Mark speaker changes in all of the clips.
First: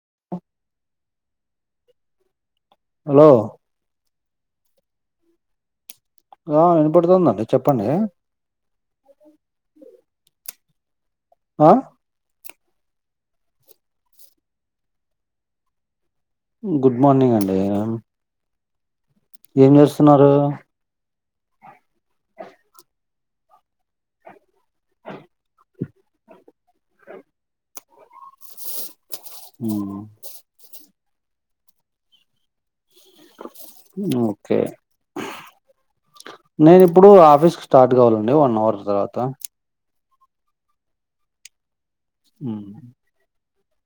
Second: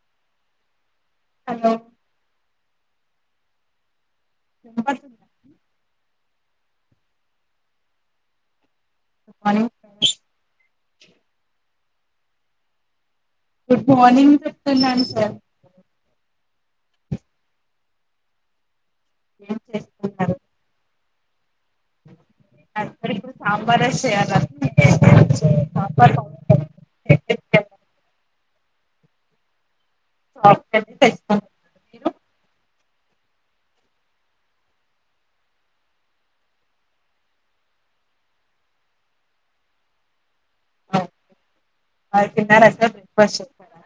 Speaker 1: [inaudible]
Speaker 2: Hello
Speaker 1: hello
Speaker 2: తపది
Speaker 1: ఆ వినపడుతుందండి చెప్పండి
Speaker 2: [inaudible]
Speaker 1: అ
Speaker 2: గుడ్ మార్నింగ్ చెప్తున్నాన్ సార్
Speaker 1: గుడ్ మార్నింగ్ అండి. ఏం చేస్తున్నారు?
Speaker 2: అక్కడి సాబార్రైస్ చే [unintelligible] [unintelligible]
Speaker 1: ఉ
Speaker 2: [inaudible] మీరు?
Speaker 1: ఓకే నేను ఇప్పుడు ఆఫీస్కి స్టార్ట్ కావాలండి వన్ అవర్ తర్వాత
Speaker 2: మరి
Speaker 1: మ్మ్.
Speaker 2: తిన్నారా సార్ బ్రేక్ఫాస్ట్ చేశారా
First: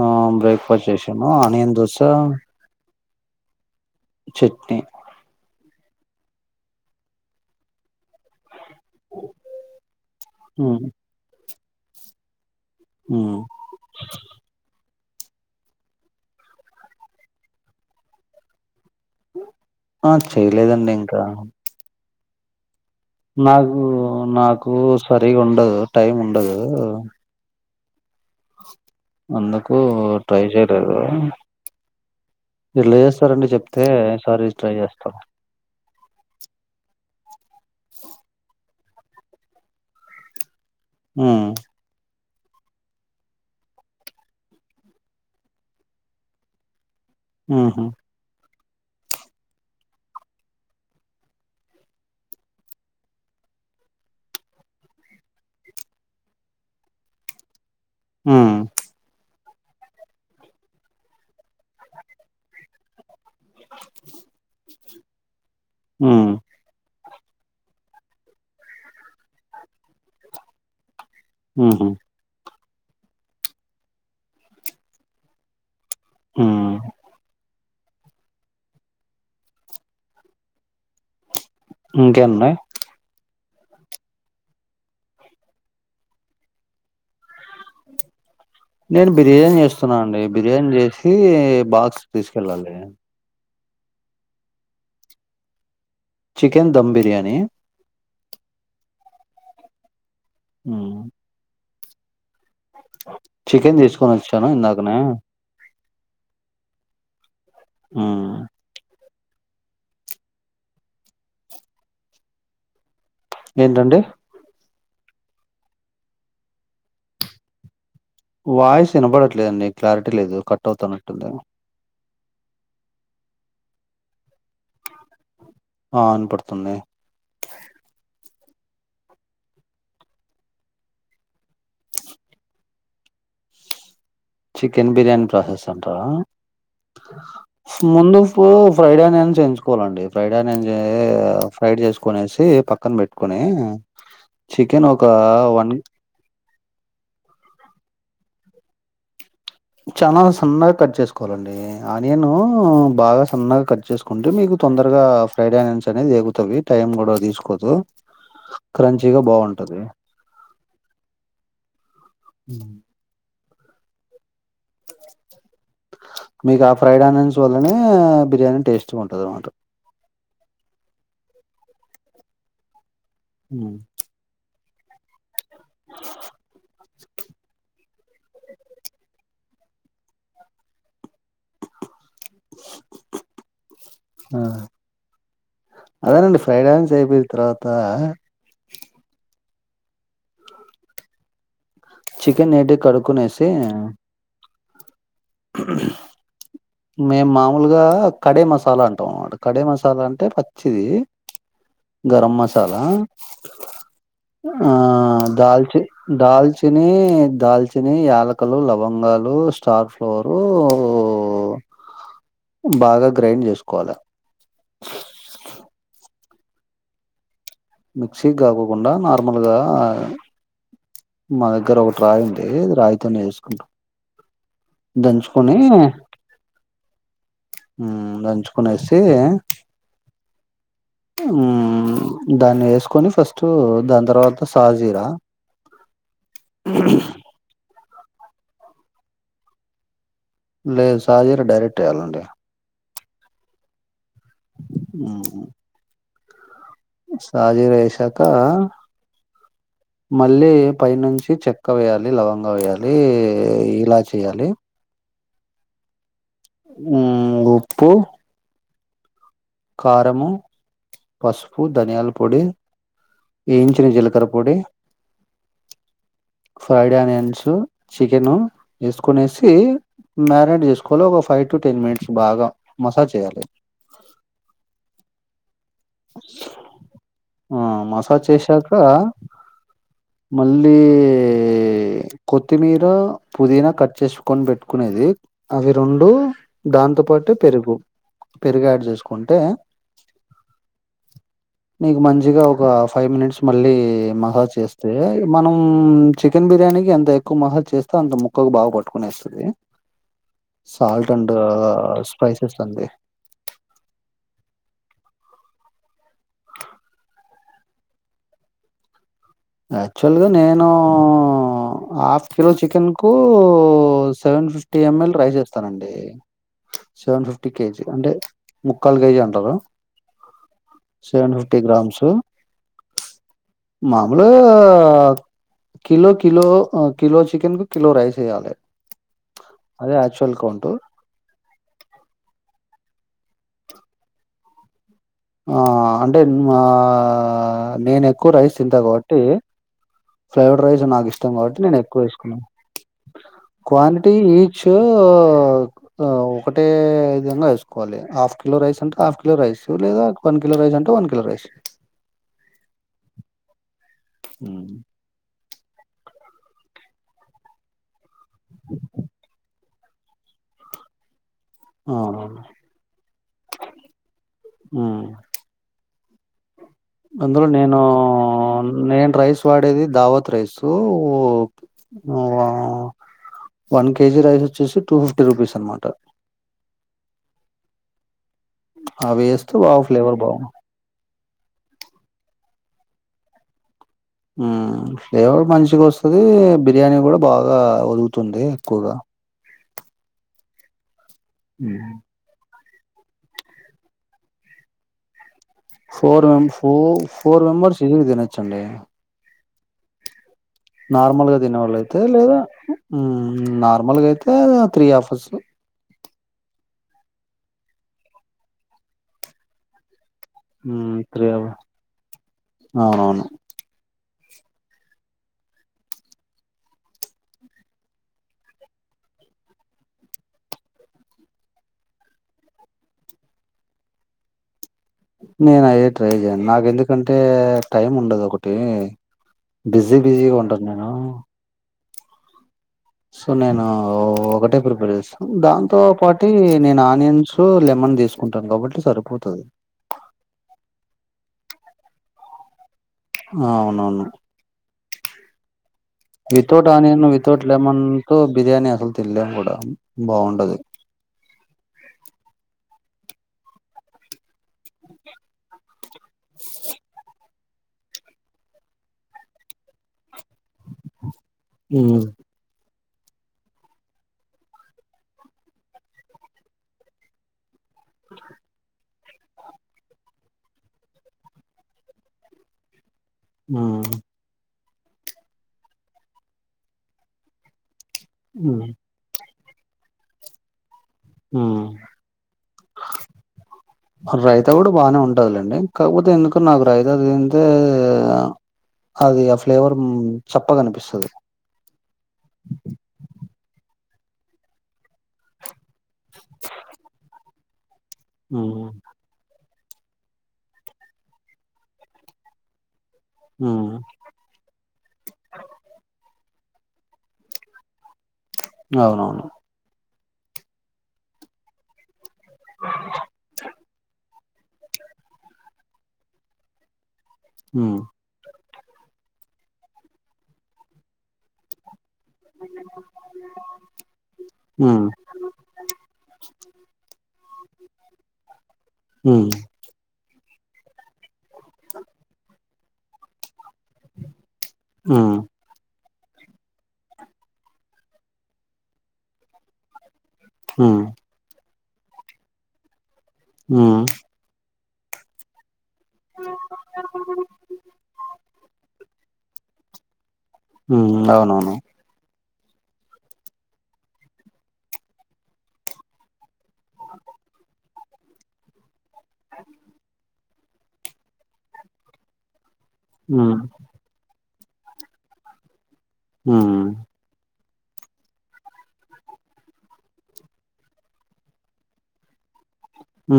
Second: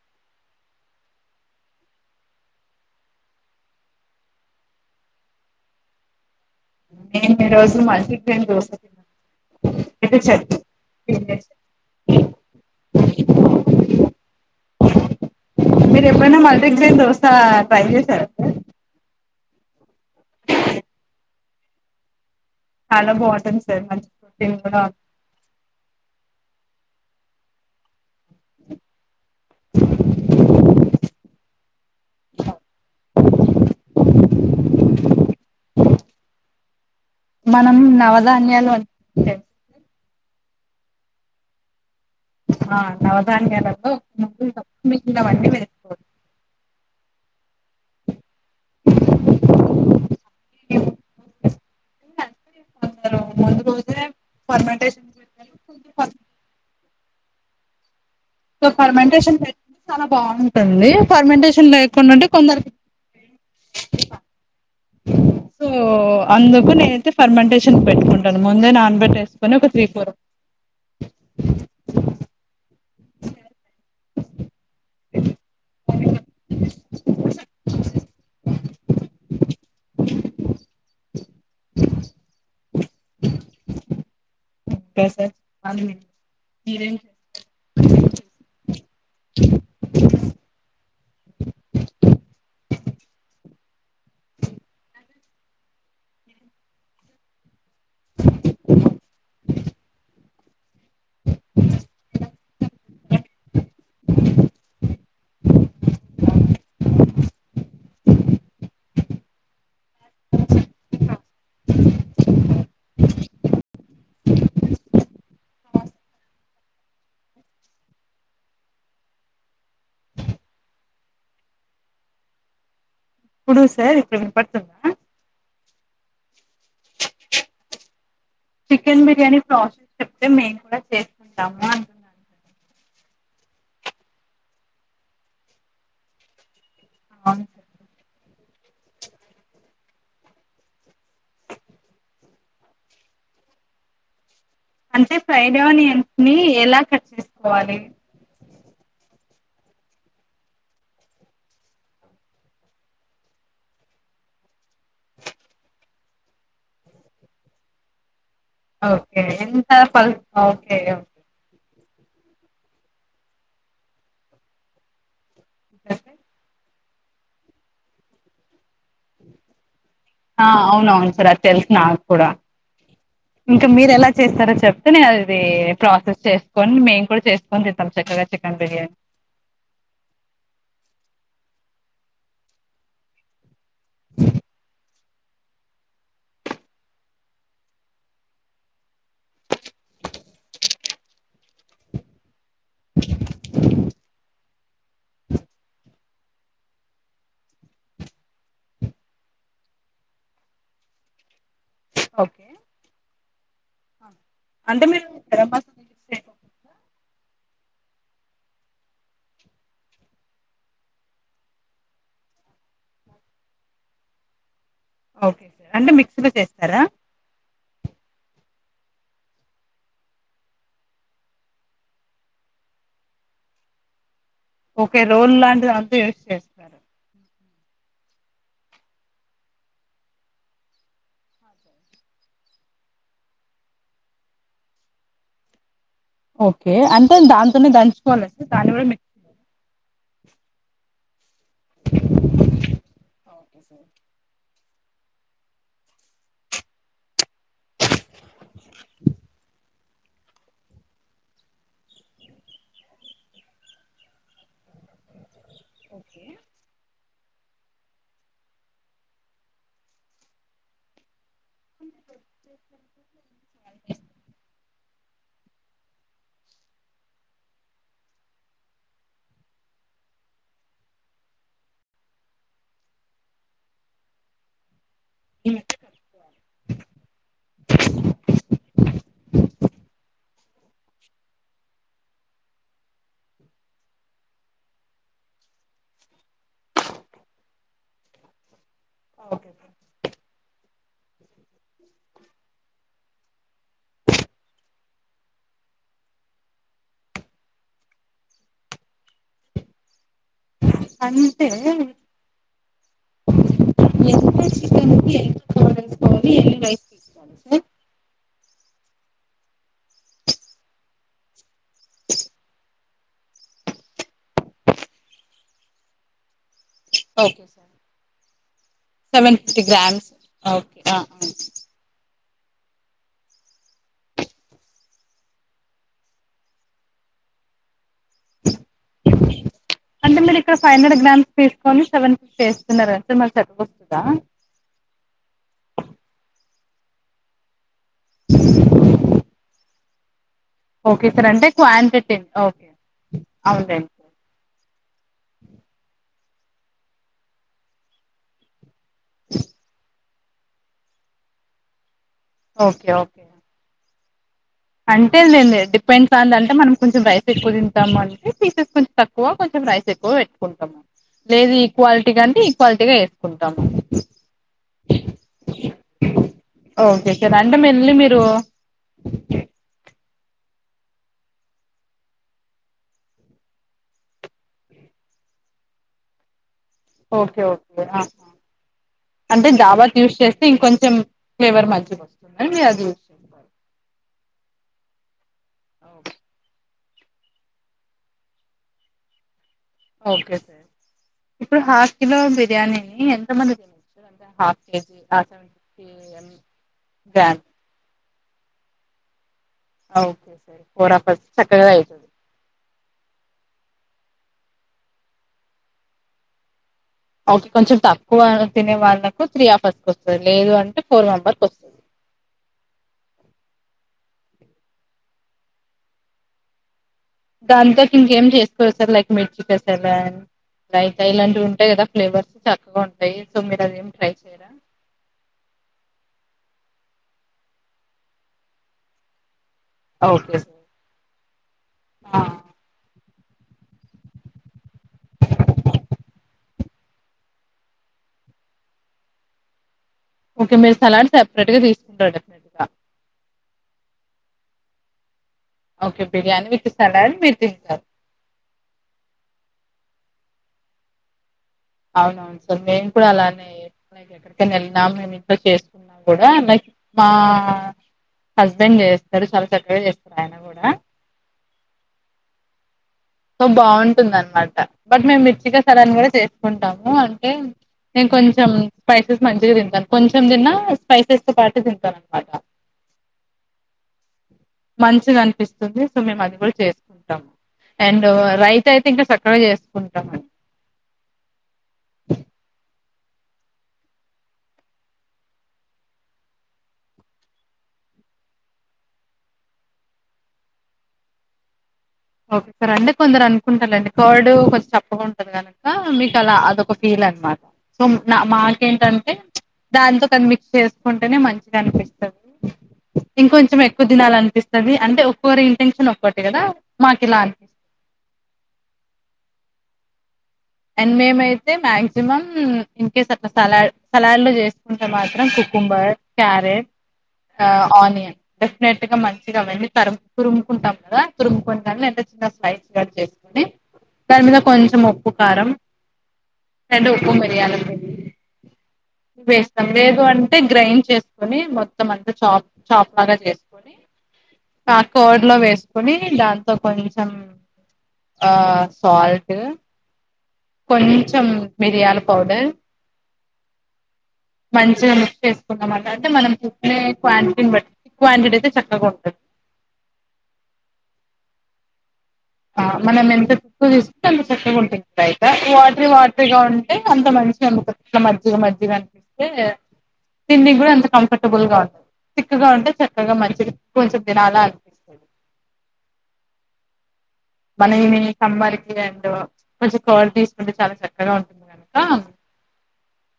Speaker 1: ఆ బ్రేక్ఫాస్ట్ చేశాను ఆనియన్ దోసా చట్నీ
Speaker 2: నేను ఈ రోజు మల్టీ గ్రేన్ దోస తిన్నాను విత్ చట్నీ
Speaker 1: మ్మ్.
Speaker 2: [inaudible]
Speaker 1: మ్మ్.
Speaker 2: మీరు ఎప్పుడైనా మల్టీ గ్రేయిన్ దోస ట్రై చేసారా సార్.
Speaker 1: ఆ చేయలేదండి ఇంకా
Speaker 2: చాలా బాగుంటుంది
Speaker 1: నాకు
Speaker 2: సార్ మంచి ప్రోటీన్
Speaker 1: నాకు
Speaker 2: కూడా
Speaker 1: సరిగా ఉండదు టైం ఉండదు అందుకు ట్రై చేయలేదు. ఎట్ల చేస్తారండి చెప్తే ఇసారి ట్రై చేస్తాను.
Speaker 2: మనం నవధాన్యాలు అని [unintelligible]
Speaker 1: ఉమ్
Speaker 2: ఉమ్ నవధాన్యాలలో ముందు మిగి వన్నీ పెసుకోవాలి
Speaker 1: ఉహా
Speaker 2: [inaudible] పోతలో ముందుక్ ఓతే ఫార్ంటేషన్
Speaker 1: ఉమ్
Speaker 2: సో ఫర్మెంటేషన్ హే చాలా బాగుంటుంది ఫర్మెంటేషన్ లేకుండా ఉంటే కొందరికి సో
Speaker 1: ఉమ్
Speaker 2: అందుకు నేను అయితే పర్మంటేషన్ పెట్టుకుంటాను ముందే నాన్బెట్ వేసుకొని ఒక త్రీ ఫోర్
Speaker 1: ఆహా ఆ ఇంకేన్నాయి
Speaker 2: ఓకే సార్ [unintelligible]
Speaker 1: నేను బిర్యానీ చేస్తున్నా అండి బిర్యానీ చేసీ బాక్స్ తీసుకెళ్ళాలి చికెన్ దమ్ బిర్యానీ హ్మ్. చికెన్ తీసుకొని వచ్చాను ఇందాకనే హా ఏంటండీ వాయిస్ వినబడట్లేదండి క్లారిటీ లేదు కట్ అవుతున్నట్టుంది
Speaker 2: ఎప్పుడు సార్ ఇప్పుడు వినపడుతుందా
Speaker 1: ఆ వినపడుతోంది
Speaker 2: చికెన్ బిర్యానీ ప్రాసెస్ చెప్తే మేము కూడా చేసుకుంటాము అంటున్నాను
Speaker 1: చికెన్ బిర్యాని ప్రాసెస్ అంటవా
Speaker 2: అవును సార్
Speaker 1: ముందు ఇప్పుడు ఫ్రైడ్ ఆనియన్స్ ఏంచుకోవాలండి ఫ్రైడన్ హా ఫ్రైడ్ చేసుకునేసి పక్కన పెట్టుకునే ఇ
Speaker 2: అంటే ఫ్రైడ్ ఆనియన్స్ ని ఎలా కట్ చేసుకోవాలి
Speaker 1: చానా సన్నగా కట్ చేసుకోవాలండి ఆనియను బాగా సన్నగా కట్ చేసుకుంటే మీకు తొందరగా ఫ్రైడ్ ఆనియన్స్ అనేది ఏగుతవి టైమ్ కూడా తీసుకోదు క్రంచీగా
Speaker 2: ఓకే ఎంతా
Speaker 1: బాగుంటది
Speaker 2: ఓకే
Speaker 1: హుమ్
Speaker 2: ఓకే
Speaker 1: మీకు ఆ ఫ్రైడ్ ఆనియన్స్ వల్లనే బిర్యానీ టేస్ట్
Speaker 2: ఆ అవునవును సార్ అది తెలుసు నాకూడా ఇంక మీరేలా చేస్తారో చెప్ నే అది ప్రాసెస్ చేసుకొని మేము కూడా చేసుకొని తింతమ్ చక్కగా చికెన్ బిర్యానీ
Speaker 1: ఆ అదేనండి ఫ్రైడ్ ఆనియన్స్ ఆయిపోయిన తర్వాత చికెన్ నేటి కడుకునేసి మేము మామూలుగా కడే మసాలా అంటాం కడే మసాలా అంటే పచ్చిదీ గరం
Speaker 2: ఓకే
Speaker 1: మాసాల హా
Speaker 2: అంటే మీరు గరం
Speaker 1: దల్చి
Speaker 2: మసాలా యూస్ చేయకుండా
Speaker 1: దల్చినీ చణి యాలకలు లవంగాలు స్టార్ ఫ్లోరూ బాగా గ్రైండ్ చేసుకోవాలే
Speaker 2: ఓకే సార్ అంటే మిక్సిలో చేస్తారా
Speaker 1: మిక్సీ గాకోకుండా నార్మలుగా మా దగ్గర ఒకటి రాయి ఉంది రాయితోని ఏసుకుంటాం
Speaker 2: ఒకె రోల్ లాంటిది అంతాయూస్ చేస్తారు.
Speaker 1: హుమ్ దంచుకునేసి హుమ్మ్ దాన్ని ఏసుకొని ఫస్ట్ దాని తర్వాత సాజీరా
Speaker 2: ఓకే అంటే దానితోనే దంచుకోవాలి దాన్ని కూడా మ
Speaker 1: లేదు సజీర డైరెక్ట్ వేయాలాండీ
Speaker 2: ఒకె సార్
Speaker 1: సాజీర వేసాక మళ్ళీ పై నుంచి చెక్కా వేయాలి, లవంగా వేయాలీ, ఇలాచి ఏయాలీ.
Speaker 2: ఒకే
Speaker 1: హుమ్మ్ ఉప్పు కారము పసుపు, ధనియాలపొడి వేయించిన జీలకరపోడి ఫ్రైడ్ ఆనియన్స్, చికెన్ వేసుకనేసి మ్యారినేట్ చేసుకోలి ఒక ఫైవ్ టు, టెన్ మినిట్స్ బాగా మసాజ్ చేయాలి. ఆ మసాజ్ చేసాక మళ్ళీ కొత్తిమీర, పుదీనా కట్ చేసుకని పెట్టుకునేది అవి రెండు దాంతోపాటు అ పెరుగు పెరుగు యాడ్
Speaker 2: సార్
Speaker 1: చేసుకుంటే
Speaker 2: ఓకే సార్.
Speaker 1: నీకు మంచిగా ఒక ఫైవ్ మినిట్స్ మళ్ళీ మసాజ్ చేస్తే మనం చికెన్ బిర్యానీకి ఎంత ఎక్కువ మసాజు చేస్తే అంత ముక్కకు బాగా పట్టుకునేస్తది. సాల్ట్ అండ్
Speaker 2: అంటే
Speaker 1: స్పైసెస్ అండి
Speaker 2: ఎ చికన్ ఎ ఎవరు తెలుసుకోవాలి రైస్ ఎ
Speaker 1: యాక్చువల్గా నేను హాఫ్ కిలో చికెన్ కు సెవెన్ సె ఫిఫ్టీ ఎం ఎల్ రైస్ ఇస్తానండి seven
Speaker 2: okay
Speaker 1: fifty
Speaker 2: sir
Speaker 1: KG అంటే ముక్కలు కేజీ
Speaker 2: సెవెన్
Speaker 1: అంటారు
Speaker 2: ఫిఫ్టీ గ్రామ్స్ ఓకే ఆ ఆ
Speaker 1: సెవెన్ ఫిఫ్టీ గ్రామ్స్ మా గులో కిలో కిలో చికెన్ కు కిలో రైస్ వేయాలె
Speaker 2: అంటే మీరు ఇక్కడ ఫైవ్ హండ్రెడ్ గ్రామ్స్ తీసుకోని సెవెన్ కి చేస్తున్నారంటే మకు సరిపోతుందా
Speaker 1: ఆ అంటే మా నేను ఎక్కువ రైస్ తిందా కాబట్టి ఫ్రైడ్ రైస్ నాకు
Speaker 2: ఓకే సార్
Speaker 1: ఇష్టం
Speaker 2: అంటే
Speaker 1: కాబట్టి నేను ఎక్కువ
Speaker 2: క్వాంటిటీ
Speaker 1: వేసుకున్నాను.
Speaker 2: ఓకే అవునులేండి
Speaker 1: క్వాంటిటీ
Speaker 2: సార్.
Speaker 1: ఈచ్ ఒ ఒకటే విధంగా వేసుకోవాలి హాఫ్ కిలో రైస్ అంటే హాఫ్ కిలో రైస్ లేదా వన్ కిలో రైస్ అంటే one kilo rice
Speaker 2: okay okay
Speaker 1: హ్మ్.
Speaker 2: అంటే లేండి డిపెండ్స్ ఆ ద అంటే మనం కొంచెం రైస్ ఎక్కువ తింటాము అంటే పీసెస్ కొంచెం తక్కువ కొంచెం రైస్ ఎక్కువ పెట్టుకుంటాం. లేదు ఈక్వాలిటీ కంటే
Speaker 1: అవునవును
Speaker 2: ఈక్వాలిటీగా వేసుకుంటాము.
Speaker 1: ఉమ్
Speaker 2: ఇహ్
Speaker 1: అందులో నేను నేను రైస్ వాడేది దావత్ రైస్ ఉవా వన్ కేజీ రైస్ ఓచ్చేసి టూ ఫిఫ్టీ రూపీస్ అన్నమాట
Speaker 2: ఓకే ఓకే ఆహ
Speaker 1: అవి
Speaker 2: అంటే
Speaker 1: వేస్తే బాగా
Speaker 2: దాబత్ యూస్
Speaker 1: ఫ్లేవర్ బాగుంది
Speaker 2: చేస్తే ఇంకొంచెం ఫ్లేవర్ మాంచి వస్తుంది మీ అది విషయం
Speaker 1: ఫ్లేవర్ మంచిగా వస్తది బిర్యానీ కూడా బాగా వడుకుతుంది ఎక్కువగా
Speaker 2: ఓకే సార్ ఇప్పుడు
Speaker 1: ఉమ్.
Speaker 2: హాఫ్ కిలో బిర్యానీ ఎంత మంది తింటారు హాఫ్ కేజీ ఫిఫ్టీ
Speaker 1: ఫోర ఫో
Speaker 2: గ్రామ్
Speaker 1: ఫోర్ మెంబర్స్ ఈజీగా తినోచ్చండి
Speaker 2: ఆ ఓకే అండి
Speaker 1: నార్మల్ గా తినే వాళ్ళ అయితే లేదా ఉమ్ నార్మల్గా అయితే త్రీ హాఫర్స్
Speaker 2: ఓక కొంచెం తక్కువ తినే వాళ్ళకు త్రీ ఆఫర్స్ ఓస్ లేదు అంటే
Speaker 1: హ్మ్
Speaker 2: ఫోర్
Speaker 1: త్రీ
Speaker 2: మెంబర్స్
Speaker 1: అవర్స్
Speaker 2: వస్తుంది
Speaker 1: అవునవును
Speaker 2: దాంతోటి ఇంకేం చేసుకోవచ్చు సార్ లైక్ మిర్చి కసాల రైతాయి లాంటివి ఉంటాయి కదా ఫ్లేవర్స్ చక్కగా ఉంటాయి సో మీరు అదేమి ట్రై చేయరా
Speaker 1: నేను అయి ట్రై చేయంను నాకు ఎందుకంటే టైం ఉండదు ఒకటి బిజీ బిజీగా ఉంటాను నేను
Speaker 2: ఆ
Speaker 1: సో నేను ఒకటే ప్రిపేర్ చేస్తాను దాంతో పాటి నేను ఆనియన్స్ లెమన్ తీసుకుంటాం కాబట్టి సరిపోతది
Speaker 2: ఓకే మీరు సలాడ్ సెపరేట్ గా తీసుకుంటారు డెఫ్నెట్ గా
Speaker 1: ఆ అవునవును
Speaker 2: okay biryani with
Speaker 1: without onion
Speaker 2: salad మీరు
Speaker 1: వితౌట్
Speaker 2: తింటారు.
Speaker 1: లెమన్తో బిర్యానీ అసలు తినలేం కూడా బాగుండది
Speaker 2: అవునవును సార్ మేము కూడా అలానే లైక్ ఎక్కడికైనా వెళ్ళినా మేము ఇంట్లో చేసుకున్నా కూడా లైక్ మా హస్బెండ్ చేస్తారు చాలా చక్కగా చేస్తరు ఆయన కూడా
Speaker 1: ఉమ్
Speaker 2: సో బాగుంటుంది అనమాట బట్ మేము మిర్చికసలాన్ని కూడా చేసుకుంటాము అంటే నేను కొంచెం స్పైసెస్ మంచిగా తింటాను కొంచెం తిన్నా స్పైసెస్తో పాటు తింటాను అనమాట [inaudible]
Speaker 1: ఆ
Speaker 2: మంచిగా అనిపిస్తుంది సో మేము అది కూడా చేసుకుంటాము అండ్ రైతా అయితే ఇంకా చక్ క్కగా చేసుకుంటామండి
Speaker 1: ఉమ్
Speaker 2: [inaudible]
Speaker 1: రైతా కూడా బానే ఉంటంది లేండి కాకపోతే ఎందుకో నాకు రైత తింటే అది ఆ ఫ్లేవర్ చప్పగనిపిస్తది
Speaker 2: ఓకే సార్ అంటే కొందరు అనుకుంటారుండి కర్డ్ కొంచం చెప్పగాంటది కనుక మీకు అలా అదొక ఫీల్ లనమాట సో నా మాటెంటంటే దాంతో కానీ మిక్స్ చేసుకుంటేనే మంచిగా అనిపిస్తది ఇంకొంచెం ఎక్కువ దినాల అనిపిస్తది అంటే ఒక్కొరి ఇంటెన్షన్ ఒక్కటి కదా మాకిలన్
Speaker 1: అవునవును
Speaker 2: అండ్ మేమ్ అయితే maximum in case at salad salad లో చేసుకుంటే మాత్రం కుకుంబర్ క్యారెట్ ఆ ఆనియన్ డెఫినెట్ గా మంచిగాఅవన్నీ తరుము తురుముకుంటాం కదా తురుముకునినింటే స్లైసెస్ చేసుకోని దాని మీద కొంచెం ఉప్పు కారం తెల ఉప్పు మరియాలు పుడి వేస్తాం లేదు అంటే గ్రైండ్ చేసుకోని మొత్తం అంతా చా చాప లాగా చేస్తం త కోడ్ లో వేస్ కొని దాంతో కొంచెం ఆ సాల్ట్ కొంచం మిరియాల పౌడర్
Speaker 1: ఆ
Speaker 2: మంచిగ మిక్స్ చేస్ స్కున్నం అంటే మనం చూసుకునే క్వాంటిటీ బట్టి క్వాంటిటీ అయితే చక్కగా ఉంటుంది
Speaker 1: ఉ అవునవును
Speaker 2: ఆ మనం ఎంత తక్కువ తీసుకుంటే అంత చక్కగా ఉంటుంది అయితే వాట వా గా ఉంటే అంత మంచిగ నమ్ముట్లా మజ్జిగా మజ్జిగ అనిపిస్తే తిన్నిక్ కూడ అంత కంఫర్టబుల్ గా ఉంటుంది చిక్కగా ఉంటే చక్కగా మంచిది కొంచెం దినాలా పిస్త
Speaker 1: ఉ
Speaker 2: మన ఇని కంబాలకి అండ్ కొంచెం క్పాంటి తీసుకుంటే చాలా చక్కగా ఉంటుంది ఆ
Speaker 1: హ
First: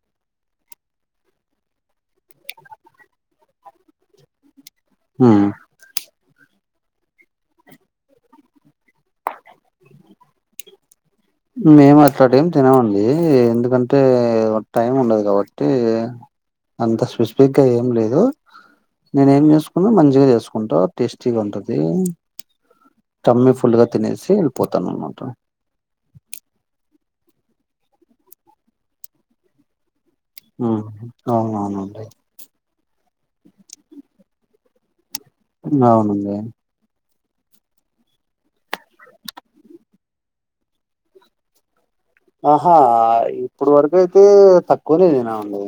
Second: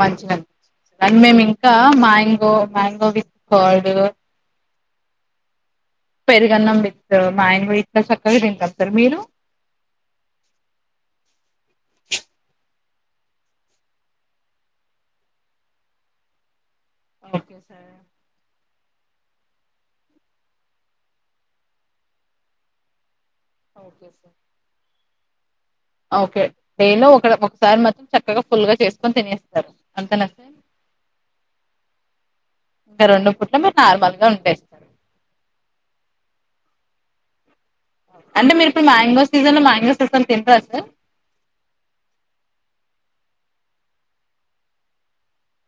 Speaker 2: మంచిగ అనిపిస్త అండ్ మేము ఇంక మ్యాంగో మ్యాంగో విత్ కర్డ్
Speaker 1: మ్
Speaker 2: పెరుగన్నం విత్ మ్యాంగో ఆయన ఎంత చక్కగ తింటారో మరి మీరు
Speaker 1: [inaudible] మేము అట్లంటివి ఏం తినమండి ఎందుకంటే టైం ఉండదు కాబట్టి అంత
Speaker 2: ఓకే
Speaker 1: స్పెసిఫిక్గా
Speaker 2: సార్
Speaker 1: ఏం లేదు నేను ఏం చేసుకున్న మంచిగా చేసుకుంటా టేస్టీగా ఉంటది కమ్మి ఫుల్ గా
Speaker 2: ఓకే
Speaker 1: తినేసి
Speaker 2: సార్
Speaker 1: వెళ్ళిపోతాను అనమాట
Speaker 2: ఓకే డైలో ఒక ఒకసారి మాత్రం చక్కగా ఫుల్ గా చేసుకొని తినేస్తారు అంతేనా సార్
Speaker 1: మ్ అవునవునండి
Speaker 2: ఇంకా రెండు పుట్టలు మీరు నార్మల్గా ఉంటయి
Speaker 1: అవును ఉంది
Speaker 2: అంటే మీరు ఇప్పుడు మ్యాంగో సీజన్లో మ్యాంగోస్ అసలు తినరా సార్
Speaker 1: ఆహ ఇప్పుడు వరకు అయితే తక్కువనె తినా అండి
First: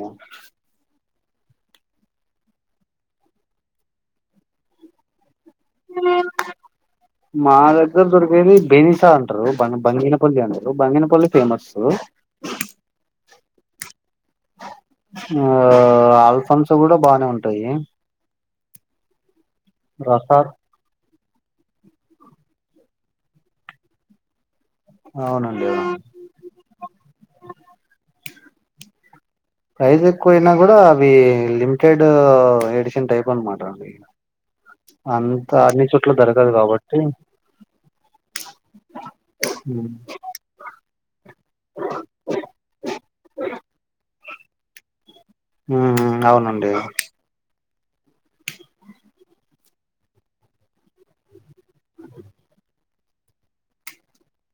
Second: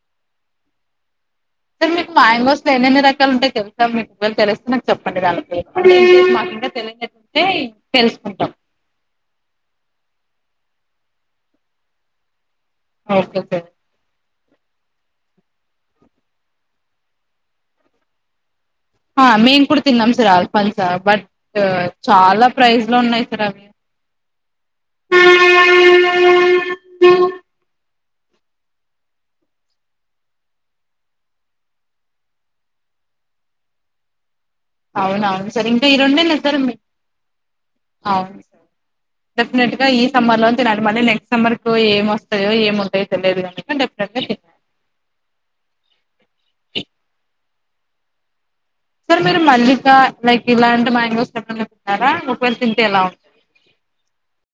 Speaker 2: సార్ మీకు మ్యాగోస్ ఎన్నెన్ని రకాలు ఉంట యో తెలుసా మీకు తెలిస్తే నాకు చెప్పండి అా
Speaker 1: మా దగ్గర
Speaker 2: తెలుసుకుంటాం
Speaker 1: దొరికేది బెనిసా అంటారు బ బంగిన పల్లి అండి బంగనపల్లి ఫేమస్
Speaker 2: కోస్ కల్తె
Speaker 1: ఆ అల్ఫమ్స్ కూడ బానే ఉంటాయి
Speaker 2: ఆ మేమ్ కూడా తిన్నాం సార్
Speaker 1: రసార్
Speaker 2: అల్పమ్స్ బట్ చాల ప్రైస్్ లో ఉన్నాయి సార్ అవి
Speaker 1: అవునండి అవును ప్రైజ్ లు ఎక్కువయినా కూడ అవి లిమిటెడ్ ఎడిషన్ టైప్ అనమాట అండి
Speaker 2: అవున అవును
Speaker 1: అంత
Speaker 2: సార్ ఇంక
Speaker 1: అన్ని
Speaker 2: ఈ
Speaker 1: చోట్ల
Speaker 2: రెండే లే
Speaker 1: దొరకదు
Speaker 2: సార్
Speaker 1: కాబట్టి
Speaker 2: అవును సార్ డెఫినెట్ గా
Speaker 1: ఉమ్,
Speaker 2: ఈ సమ్మర్ లోన నె తినాలి మళ్ళీ నెక్స్ట్ ఎ సమ్మర్ కు ఏం వస్తాయో ఏమి ఉంటాయో తెలియదు కనుక డెఫినెట్ గా
Speaker 1: మ్ అవునండి
Speaker 2: సార్ మీరు మల్లిక లైక్ ఇలాంటి మ్యాంగోస్ ఎ తన్నారా ముపేరు తింటే ఎలా ఉంట [unintelligible]